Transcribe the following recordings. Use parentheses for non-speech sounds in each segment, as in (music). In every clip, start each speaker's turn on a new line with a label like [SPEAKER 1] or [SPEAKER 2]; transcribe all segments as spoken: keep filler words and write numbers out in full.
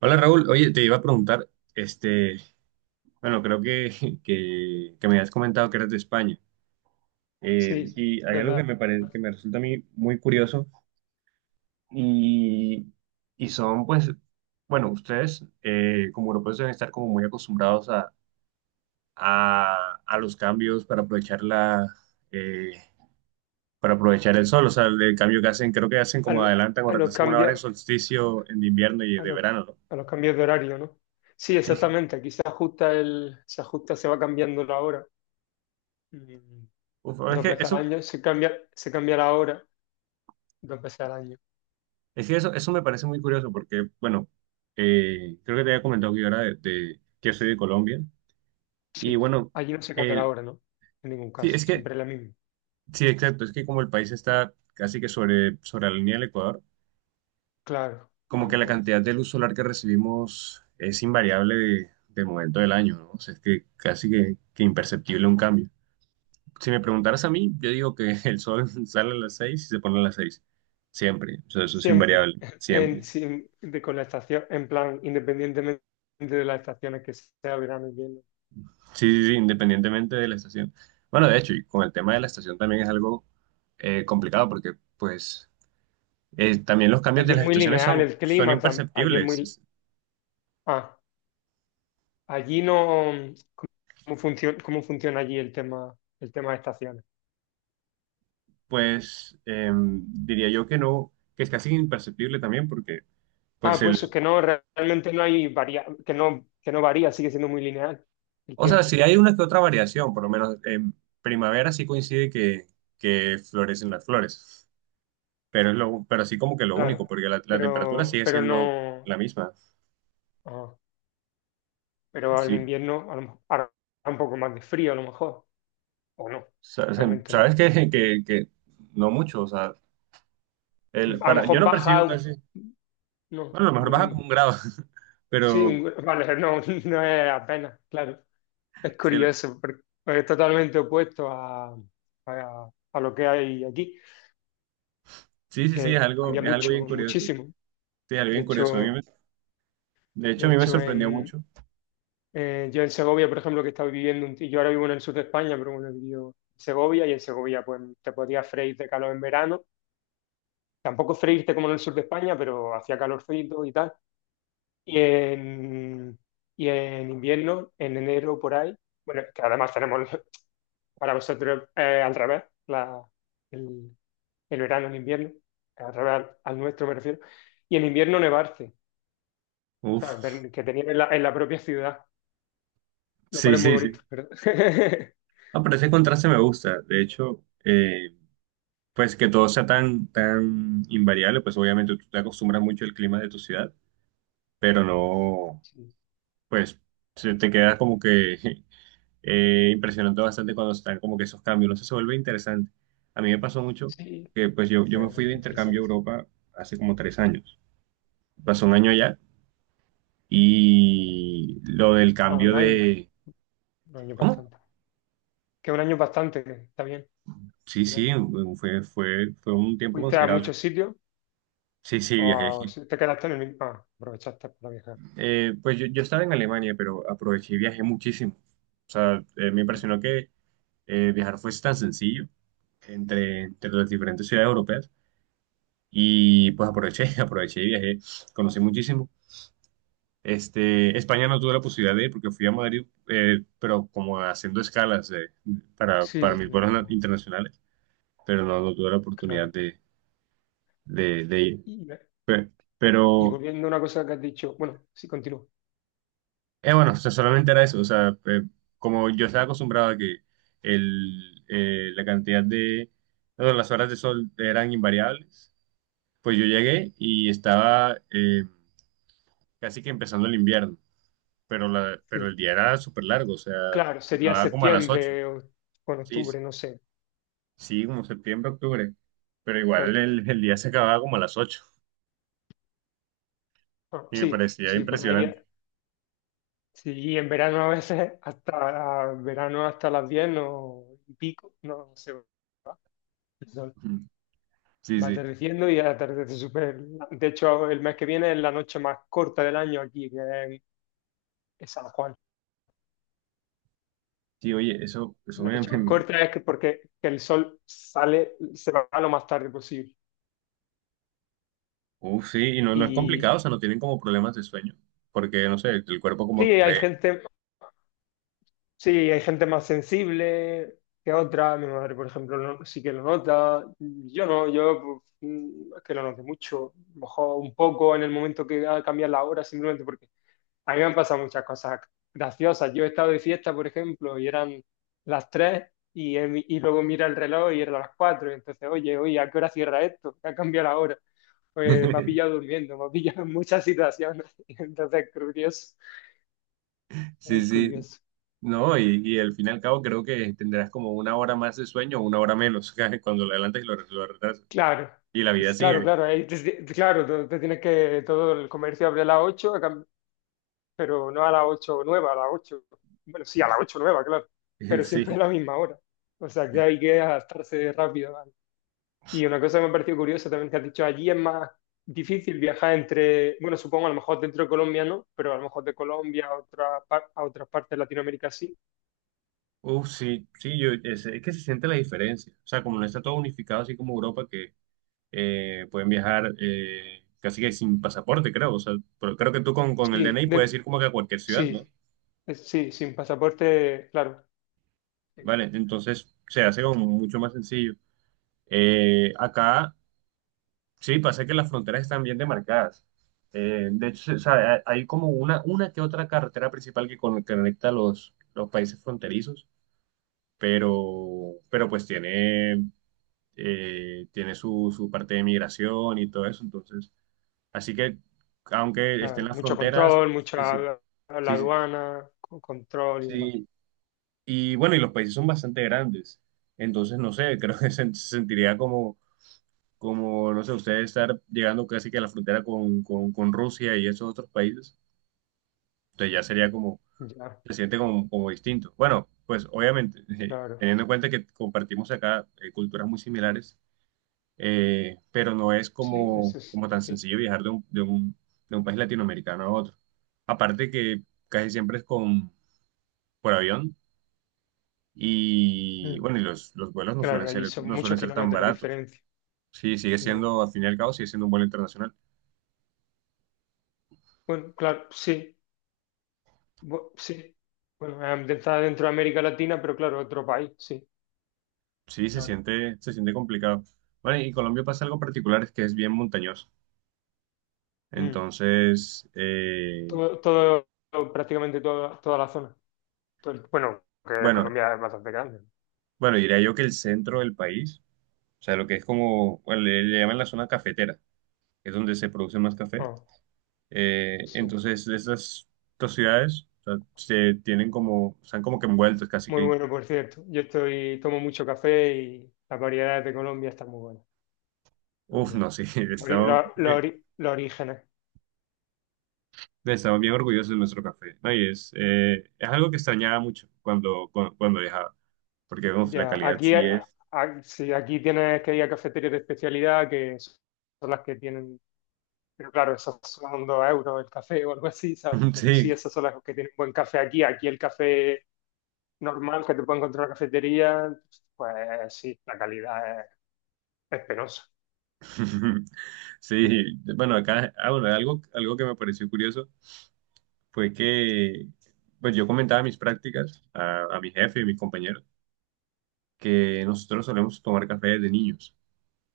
[SPEAKER 1] Hola Raúl, oye, te iba a preguntar, este, bueno, creo que, (laughs) que, que me habías comentado que eres de España. Eh,
[SPEAKER 2] Sí,
[SPEAKER 1] y hay algo que
[SPEAKER 2] ¿verdad?
[SPEAKER 1] me parece, que me resulta a mí muy curioso, y, y son pues, bueno, ustedes eh, como europeos deben estar como muy acostumbrados a, a, a los cambios para aprovechar la, eh, para aprovechar el sol, o sea, el, cambio que hacen, creo que hacen como
[SPEAKER 2] Al-
[SPEAKER 1] adelantan o
[SPEAKER 2] a los
[SPEAKER 1] retrasan una hora el
[SPEAKER 2] cambios,
[SPEAKER 1] solsticio en invierno y
[SPEAKER 2] a
[SPEAKER 1] de
[SPEAKER 2] los,
[SPEAKER 1] verano, ¿no?
[SPEAKER 2] a los, cambios de horario, ¿no? Sí,
[SPEAKER 1] Sí, sí.
[SPEAKER 2] exactamente. Aquí se ajusta el, se ajusta, se va cambiando la hora. Mm,
[SPEAKER 1] Uf, es
[SPEAKER 2] Dos
[SPEAKER 1] que
[SPEAKER 2] veces al
[SPEAKER 1] eso.
[SPEAKER 2] año se cambia, se cambia la hora dos veces al año.
[SPEAKER 1] Es que eso, eso me parece muy curioso porque, bueno, eh, creo que te había comentado que yo era de, de- que yo soy de Colombia. Y
[SPEAKER 2] Sí.
[SPEAKER 1] bueno,
[SPEAKER 2] Allí no se cambia la
[SPEAKER 1] el,
[SPEAKER 2] hora, ¿no? En ningún
[SPEAKER 1] sí,
[SPEAKER 2] caso.
[SPEAKER 1] es que,
[SPEAKER 2] Siempre es la misma.
[SPEAKER 1] sí, exacto, es que como el país está casi que sobre, sobre la línea del Ecuador,
[SPEAKER 2] Claro,
[SPEAKER 1] como que
[SPEAKER 2] claro,
[SPEAKER 1] la
[SPEAKER 2] claro.
[SPEAKER 1] cantidad de luz solar que recibimos es invariable de, del momento del año, ¿no? O sea, es que casi que, que imperceptible un cambio. Si me preguntaras a mí, yo digo que el sol (laughs) sale a las seis y se pone a las seis, siempre, o sea, eso es
[SPEAKER 2] Siempre.
[SPEAKER 1] invariable,
[SPEAKER 2] (laughs) En,
[SPEAKER 1] siempre.
[SPEAKER 2] sin- de, Con la estación, en plan, independientemente de las estaciones que sea verano, invierno.
[SPEAKER 1] Sí, sí, sí, independientemente de la estación. Bueno, de hecho, y con el tema de la estación también es algo eh, complicado porque, pues, eh, también los cambios
[SPEAKER 2] Allí
[SPEAKER 1] de
[SPEAKER 2] es
[SPEAKER 1] las
[SPEAKER 2] muy
[SPEAKER 1] estaciones
[SPEAKER 2] lineal
[SPEAKER 1] son,
[SPEAKER 2] el
[SPEAKER 1] son
[SPEAKER 2] clima. Tam- allí es
[SPEAKER 1] imperceptibles.
[SPEAKER 2] muy.
[SPEAKER 1] Es-
[SPEAKER 2] Ah. Allí no. ¿Cómo funciona, cómo funciona allí el tema, el tema, de estaciones?
[SPEAKER 1] Pues, eh, diría yo que no, que es casi imperceptible también porque, pues,
[SPEAKER 2] Ah, pues es
[SPEAKER 1] el,
[SPEAKER 2] que no, realmente no hay varia, que no, que no varía, sigue siendo muy lineal el
[SPEAKER 1] o sea,
[SPEAKER 2] tiempo,
[SPEAKER 1] si hay una que otra variación, por lo menos en primavera sí coincide que, que florecen las flores, pero es lo, pero así como que lo único,
[SPEAKER 2] claro.
[SPEAKER 1] porque la, la temperatura
[SPEAKER 2] Pero,
[SPEAKER 1] sigue
[SPEAKER 2] pero
[SPEAKER 1] siendo
[SPEAKER 2] no,
[SPEAKER 1] la misma.
[SPEAKER 2] ah, pero al
[SPEAKER 1] Sí.
[SPEAKER 2] invierno a lo mejor hará un poco más de frío a lo mejor, o no,
[SPEAKER 1] Sa- se-
[SPEAKER 2] realmente
[SPEAKER 1] Sabes
[SPEAKER 2] no.
[SPEAKER 1] que, (laughs) que, que no mucho, o sea, el,
[SPEAKER 2] A lo
[SPEAKER 1] para, yo
[SPEAKER 2] mejor
[SPEAKER 1] no
[SPEAKER 2] baja,
[SPEAKER 1] percibo
[SPEAKER 2] un-
[SPEAKER 1] casi,
[SPEAKER 2] no,
[SPEAKER 1] bueno, a lo mejor
[SPEAKER 2] lo
[SPEAKER 1] baja como
[SPEAKER 2] mismo.
[SPEAKER 1] un grado, (laughs)
[SPEAKER 2] Sí,
[SPEAKER 1] pero
[SPEAKER 2] un- vale, no, (laughs) no es apenas, claro. Es
[SPEAKER 1] sí, el-
[SPEAKER 2] curioso, porque es totalmente opuesto a, a, a lo que hay aquí,
[SPEAKER 1] sí, sí, sí, es
[SPEAKER 2] que
[SPEAKER 1] algo,
[SPEAKER 2] cambia
[SPEAKER 1] es algo
[SPEAKER 2] mucho,
[SPEAKER 1] bien curioso,
[SPEAKER 2] muchísimo.
[SPEAKER 1] sí, es algo
[SPEAKER 2] De
[SPEAKER 1] bien curioso, a mí
[SPEAKER 2] hecho,
[SPEAKER 1] me- de hecho
[SPEAKER 2] de
[SPEAKER 1] a mí me
[SPEAKER 2] hecho
[SPEAKER 1] sorprendió
[SPEAKER 2] en,
[SPEAKER 1] mucho,
[SPEAKER 2] eh, yo en Segovia, por ejemplo, que estaba viviendo, un, y yo ahora vivo en el sur de España, pero bueno, he vivido en Segovia y en Segovia pues te podías freír de calor en verano. Tampoco freírte como en el sur de España, pero hacía calorcito y tal. Y en, y en invierno, en enero por ahí, bueno, que además tenemos (laughs) para vosotros eh, al revés, la, el, el verano, el invierno, al revés al al nuestro me refiero, y en invierno nevarse. ¿Sabes?
[SPEAKER 1] uf,
[SPEAKER 2] Ver que tenían en la, en la propia ciudad, lo
[SPEAKER 1] sí,
[SPEAKER 2] cual es muy
[SPEAKER 1] sí,
[SPEAKER 2] bonito,
[SPEAKER 1] sí,
[SPEAKER 2] ¿verdad? (laughs)
[SPEAKER 1] ah, pero ese contraste me gusta, de hecho, eh, pues que todo sea tan, tan invariable, pues obviamente tú te acostumbras mucho al clima de tu ciudad, pero no,
[SPEAKER 2] Sí,
[SPEAKER 1] pues se te queda como que (laughs) eh, impresionante bastante cuando están como que esos cambios, no sé, se vuelve interesante. A mí me pasó mucho
[SPEAKER 2] sí,
[SPEAKER 1] que pues yo, yo me fui
[SPEAKER 2] eh,
[SPEAKER 1] de intercambio a
[SPEAKER 2] interesante.
[SPEAKER 1] Europa hace como tres años. Pasó un año allá y lo del
[SPEAKER 2] Ah,
[SPEAKER 1] cambio
[SPEAKER 2] un año,
[SPEAKER 1] de...
[SPEAKER 2] un año
[SPEAKER 1] ¿Cómo?
[SPEAKER 2] bastante. Que un año bastante, que está bien,
[SPEAKER 1] Sí,
[SPEAKER 2] un
[SPEAKER 1] sí,
[SPEAKER 2] año.
[SPEAKER 1] fue, fue, fue un tiempo
[SPEAKER 2] ¿Fuiste a
[SPEAKER 1] considerable.
[SPEAKER 2] muchos sitios
[SPEAKER 1] Sí, sí,
[SPEAKER 2] o a-
[SPEAKER 1] viajé.
[SPEAKER 2] si te quedaste en el mismo? Ah, aprovechaste para viajar.
[SPEAKER 1] Eh, pues yo, yo estaba en Alemania, pero aproveché y viajé muchísimo. O sea, eh, me
[SPEAKER 2] Bueno,
[SPEAKER 1] impresionó que eh, viajar fuese tan sencillo entre, entre las diferentes ciudades europeas. Y pues aproveché, (laughs) aproveché y viajé, conocí muchísimo. Este, España no tuve la posibilidad de ir porque fui a Madrid, eh, pero como haciendo escalas eh, para, para
[SPEAKER 2] sí,
[SPEAKER 1] mis vuelos na-
[SPEAKER 2] no,
[SPEAKER 1] internacionales, pero no, no tuve la oportunidad
[SPEAKER 2] claro.
[SPEAKER 1] de, de, de ir.
[SPEAKER 2] Y,
[SPEAKER 1] Pe-
[SPEAKER 2] y
[SPEAKER 1] Pero,
[SPEAKER 2] volviendo a una cosa que has dicho, bueno, sí, continúo.
[SPEAKER 1] eh, bueno, o sea, solamente era eso, o sea, eh, como yo estaba acostumbrado a que el, eh, la cantidad de, bueno, las horas de sol eran invariables, pues yo llegué y estaba eh, casi que empezando el invierno. Pero, la, pero el
[SPEAKER 2] Sí.
[SPEAKER 1] día era súper largo, o sea,
[SPEAKER 2] Claro,
[SPEAKER 1] se
[SPEAKER 2] sería
[SPEAKER 1] acababa como a las ocho.
[SPEAKER 2] septiembre o, o en
[SPEAKER 1] Sí, s-
[SPEAKER 2] octubre, no sé.
[SPEAKER 1] sí, como septiembre, octubre. Pero igual
[SPEAKER 2] Claro.
[SPEAKER 1] el, el día se acababa como a las ocho
[SPEAKER 2] Ah,
[SPEAKER 1] y me
[SPEAKER 2] sí,
[SPEAKER 1] parecía
[SPEAKER 2] sí, por ahí.
[SPEAKER 1] impresionante.
[SPEAKER 2] Sí, y en verano a veces hasta verano hasta las diez no, y pico, no se va. El sol
[SPEAKER 1] Ujú. Sí,
[SPEAKER 2] va
[SPEAKER 1] sí.
[SPEAKER 2] atardeciendo y atardece súper. De hecho, el mes que viene es la noche más corta del año aquí, que es es San Juan.
[SPEAKER 1] Sí, oye, eso, eso
[SPEAKER 2] La
[SPEAKER 1] me...
[SPEAKER 2] noche más
[SPEAKER 1] me-
[SPEAKER 2] corta es que porque que el sol sale, se va lo más tarde posible.
[SPEAKER 1] Uf, sí, y no, no es
[SPEAKER 2] Y
[SPEAKER 1] complicado, o sea, no tienen como problemas de sueño, porque, no sé, el cuerpo
[SPEAKER 2] sí,
[SPEAKER 1] como que
[SPEAKER 2] hay
[SPEAKER 1] cree.
[SPEAKER 2] gente, Sí, hay gente más sensible que otra. Mi madre, por ejemplo, no- sí que lo nota. Yo no, yo pues, mm, es que lo noté mucho. A lo mejor un poco en el momento que ha cambiado la hora, simplemente porque a mí me han pasado muchas cosas graciosas. Yo he estado de fiesta, por ejemplo, y eran las tres y, he mi- y luego mira el reloj y eran las cuatro. Y entonces, oye, oye, ¿a qué hora cierra esto? ¿Qué ha cambiado la hora? Pues me ha pillado
[SPEAKER 1] (laughs)
[SPEAKER 2] durmiendo, me ha pillado en muchas situaciones. (laughs) Entonces, es curioso,
[SPEAKER 1] Sí,
[SPEAKER 2] es
[SPEAKER 1] sí,
[SPEAKER 2] curioso.
[SPEAKER 1] no, y, y al fin y al cabo creo que tendrás como una hora más de sueño o una hora menos (laughs) cuando lo adelantas y lo, lo retrasas.
[SPEAKER 2] Claro,
[SPEAKER 1] Y la vida
[SPEAKER 2] es claro,
[SPEAKER 1] sigue.
[SPEAKER 2] claro, ahí te- te- claro, te, te tienes que, todo el comercio abre a las ocho, a cam- pero no a las ocho nueva, a las ocho. Bueno, sí, a las ocho nueva, claro,
[SPEAKER 1] (laughs)
[SPEAKER 2] pero siempre a
[SPEAKER 1] Sí.
[SPEAKER 2] la misma hora, o sea, que hay que adaptarse rápido. ¿Vale? Y una cosa que me ha parecido curiosa también que has dicho, allí es más difícil viajar entre, bueno, supongo a lo mejor dentro de Colombia no, pero a lo mejor de Colombia a, otra par- a otras partes de Latinoamérica sí.
[SPEAKER 1] Uf, sí, sí, yo, es, es que se siente la diferencia. O sea, como no está todo unificado, así como Europa, que eh, pueden viajar eh, casi que sin pasaporte, creo. O sea, pero creo que tú con, con el
[SPEAKER 2] Sí,
[SPEAKER 1] D N I puedes
[SPEAKER 2] de-
[SPEAKER 1] ir como que a cualquier ciudad, ¿no?
[SPEAKER 2] sí, es- sí, sin pasaporte, claro.
[SPEAKER 1] Vale, entonces se hace como mucho más sencillo. Eh, acá sí pasa que las fronteras están bien demarcadas. Eh, de hecho, se- o sea, hay hay como una, una que otra carretera principal que con- conecta los, los países fronterizos, pero, pero pues tiene. Eh, tiene su, su parte de migración y todo eso. Entonces, así que, aunque estén
[SPEAKER 2] Claro,
[SPEAKER 1] las
[SPEAKER 2] mucho
[SPEAKER 1] fronteras,
[SPEAKER 2] control,
[SPEAKER 1] pues,
[SPEAKER 2] mucha
[SPEAKER 1] sí,
[SPEAKER 2] la, la
[SPEAKER 1] sí, sí.
[SPEAKER 2] aduana, con control y demás.
[SPEAKER 1] Sí. Y bueno, y los países son bastante grandes. Entonces, no sé, (laughs) creo que se, se sentiría como, como, no sé, ustedes estar llegando casi que a la frontera con, con, con Rusia y esos otros países. Entonces ya sería como,
[SPEAKER 2] Ya,
[SPEAKER 1] se siente como, como distinto. Bueno, pues obviamente, (laughs)
[SPEAKER 2] claro.
[SPEAKER 1] teniendo en cuenta que compartimos acá eh, culturas muy similares, eh, pero no es
[SPEAKER 2] Sí, eso
[SPEAKER 1] como,
[SPEAKER 2] es.
[SPEAKER 1] como tan sencillo viajar de un, de un, de un país latinoamericano a otro. Aparte que casi siempre es con, por avión y
[SPEAKER 2] Mm.
[SPEAKER 1] bueno, y los, los vuelos no suelen
[SPEAKER 2] Claro, allí
[SPEAKER 1] ser,
[SPEAKER 2] son
[SPEAKER 1] no
[SPEAKER 2] muchos
[SPEAKER 1] suelen ser tan
[SPEAKER 2] kilómetros de
[SPEAKER 1] baratos.
[SPEAKER 2] diferencia.
[SPEAKER 1] Sí, sigue
[SPEAKER 2] No.
[SPEAKER 1] siendo, al fin y al cabo, sigue siendo un vuelo internacional.
[SPEAKER 2] Bueno, claro, sí. Bu- sí. Bueno, eh, está dentro de América Latina, pero claro, otro país, sí.
[SPEAKER 1] Sí, se
[SPEAKER 2] Claro.
[SPEAKER 1] siente, se siente complicado. Bueno, y Colombia pasa algo particular, es que es bien montañoso.
[SPEAKER 2] Mm.
[SPEAKER 1] Entonces, eh,
[SPEAKER 2] Todo, todo, Prácticamente toda, toda la zona. Todo el- bueno, que
[SPEAKER 1] bueno,
[SPEAKER 2] Colombia es bastante grande.
[SPEAKER 1] bueno, diría yo que el centro del país, o sea, lo que es como, bueno, le, le llaman la zona cafetera, es donde se produce más café.
[SPEAKER 2] ¿No? Oh,
[SPEAKER 1] Eh,
[SPEAKER 2] sí.
[SPEAKER 1] entonces, estas dos ciudades, o sea, se tienen como, están como que envueltos casi
[SPEAKER 2] Muy
[SPEAKER 1] que, en-
[SPEAKER 2] bueno, por cierto. Yo estoy, tomo mucho café y las variedades de Colombia están muy buenas, la
[SPEAKER 1] uf,
[SPEAKER 2] verdad.
[SPEAKER 1] no sé, (laughs)
[SPEAKER 2] Ori-
[SPEAKER 1] estamos,
[SPEAKER 2] lo- lo
[SPEAKER 1] bien-
[SPEAKER 2] ori- Los orígenes.
[SPEAKER 1] estamos bien orgullosos de nuestro café. No, y es, eh, es algo que extrañaba mucho cuando, cuando, cuando viajaba, porque uf, la
[SPEAKER 2] Ya,
[SPEAKER 1] calidad
[SPEAKER 2] aquí,
[SPEAKER 1] sí
[SPEAKER 2] a-
[SPEAKER 1] es,
[SPEAKER 2] a- sí, aquí tienes que ir a cafeterías de especialidad que son las que tienen, pero claro, esas son dos euros el café o algo así, ¿sabes?
[SPEAKER 1] (laughs)
[SPEAKER 2] Pero sí,
[SPEAKER 1] sí,
[SPEAKER 2] esas son las que tienen buen café aquí. Aquí el café normal que te puede encontrar en la cafetería, pues sí, la calidad es, es penosa.
[SPEAKER 1] (laughs) sí, bueno, acá, ah, bueno, algo, algo que me pareció curioso fue que, pues yo comentaba mis prácticas a, a mi jefe y mis compañeros, que nosotros solemos tomar café desde niños.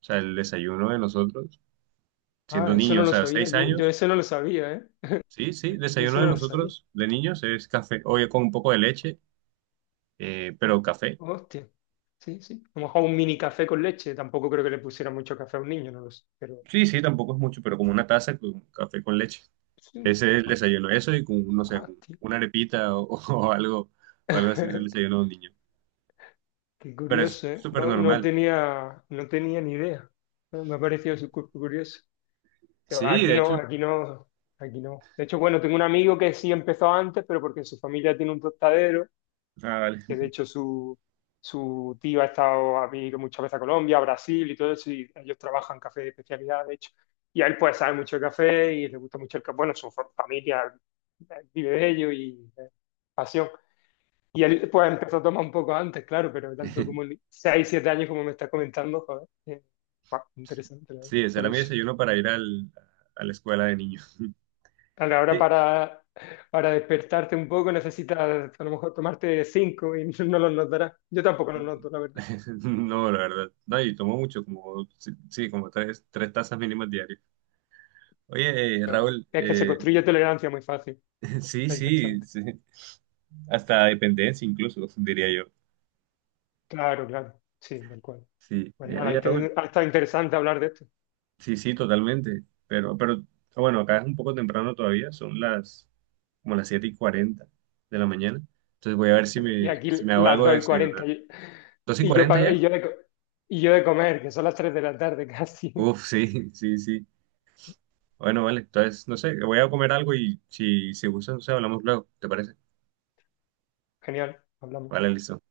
[SPEAKER 1] O sea, el desayuno de nosotros, siendo
[SPEAKER 2] Ah, eso no
[SPEAKER 1] niños,
[SPEAKER 2] lo
[SPEAKER 1] o sea,
[SPEAKER 2] sabía,
[SPEAKER 1] seis
[SPEAKER 2] yo, yo
[SPEAKER 1] años,
[SPEAKER 2] eso no lo sabía, ¿eh?
[SPEAKER 1] sí, sí,
[SPEAKER 2] Yo eso
[SPEAKER 1] desayuno de
[SPEAKER 2] no lo sabía.
[SPEAKER 1] nosotros, de niños, es café, oye, con un poco de leche, eh, pero café.
[SPEAKER 2] Hostia. Sí, sí. A lo mejor un mini café con leche. Tampoco creo que le pusiera mucho café a un niño, no lo sé. Pero
[SPEAKER 1] Sí, sí, tampoco es mucho, pero como una taza con café con leche.
[SPEAKER 2] sí.
[SPEAKER 1] Ese es el
[SPEAKER 2] Ah,
[SPEAKER 1] desayuno, eso y con, no sé,
[SPEAKER 2] ah. (laughs)
[SPEAKER 1] un- una arepita o, (laughs) o algo, o algo así es el desayuno de un niño.
[SPEAKER 2] Qué
[SPEAKER 1] Pero es
[SPEAKER 2] curioso, ¿eh?
[SPEAKER 1] súper
[SPEAKER 2] No, no
[SPEAKER 1] normal.
[SPEAKER 2] tenía, no tenía ni idea. Me ha parecido su cuerpo curioso. Pero
[SPEAKER 1] Sí,
[SPEAKER 2] aquí
[SPEAKER 1] de
[SPEAKER 2] no,
[SPEAKER 1] hecho,
[SPEAKER 2] aquí no, aquí no. De hecho, bueno, tengo un amigo que sí empezó antes, pero porque su familia tiene un tostadero,
[SPEAKER 1] ah, vale.
[SPEAKER 2] que de hecho su, su tío ha estado, ha venido muchas veces a Colombia, a Brasil y todo eso, y ellos trabajan café de especialidad, de hecho. Y a él pues sabe mucho de café y le gusta mucho el café. Bueno, su fa- familia eh, vive de ello y eh, pasión. Y él pues empezó a tomar un poco antes, claro, pero tanto como
[SPEAKER 1] (laughs)
[SPEAKER 2] seis siete años como me estás comentando, joder, eh, guau, interesante, la verdad,
[SPEAKER 1] Sí, ese era mi
[SPEAKER 2] curioso.
[SPEAKER 1] desayuno para ir al, a la escuela de niños.
[SPEAKER 2] Claro, ahora
[SPEAKER 1] Sí.
[SPEAKER 2] para, para despertarte un poco necesitas a lo mejor tomarte cinco y (laughs) no los notarás. Yo tampoco los
[SPEAKER 1] (laughs)
[SPEAKER 2] noto, la verdad.
[SPEAKER 1] No, la verdad. No, y tomo mucho, como, sí, sí, como tres, tres tazas mínimas diarias. Oye, eh, Raúl,
[SPEAKER 2] Es que se
[SPEAKER 1] eh,
[SPEAKER 2] construye tolerancia muy fácil,
[SPEAKER 1] (laughs) sí,
[SPEAKER 2] está
[SPEAKER 1] sí,
[SPEAKER 2] interesante.
[SPEAKER 1] sí. Hasta dependencia incluso, diría yo.
[SPEAKER 2] Claro, claro, sí, tal cual.
[SPEAKER 1] Sí.
[SPEAKER 2] Pues
[SPEAKER 1] Eh,
[SPEAKER 2] nada,
[SPEAKER 1] oye,
[SPEAKER 2] ahí
[SPEAKER 1] Raúl,
[SPEAKER 2] te- ha estado interesante hablar de esto.
[SPEAKER 1] sí, sí, totalmente. Pero, pero, ah, bueno, acá es un poco temprano todavía, son las, como las siete y cuarenta de la mañana. Entonces voy a ver si
[SPEAKER 2] Y
[SPEAKER 1] me,
[SPEAKER 2] aquí
[SPEAKER 1] si me hago
[SPEAKER 2] las
[SPEAKER 1] algo de
[SPEAKER 2] dos y cuarenta,
[SPEAKER 1] desayunar.
[SPEAKER 2] y,
[SPEAKER 1] ¿Dos y
[SPEAKER 2] y yo,
[SPEAKER 1] cuarenta
[SPEAKER 2] pa- y,
[SPEAKER 1] ya?
[SPEAKER 2] yo de, co- y yo de comer, que son las tres de la tarde casi.
[SPEAKER 1] Uf, sí, (laughs) sí, sí. Bueno, vale. Entonces, no sé, voy a comer algo y si, si gustas, no sé, hablamos luego. ¿Te parece?
[SPEAKER 2] (laughs) Genial, hablamos.
[SPEAKER 1] Vale, listo.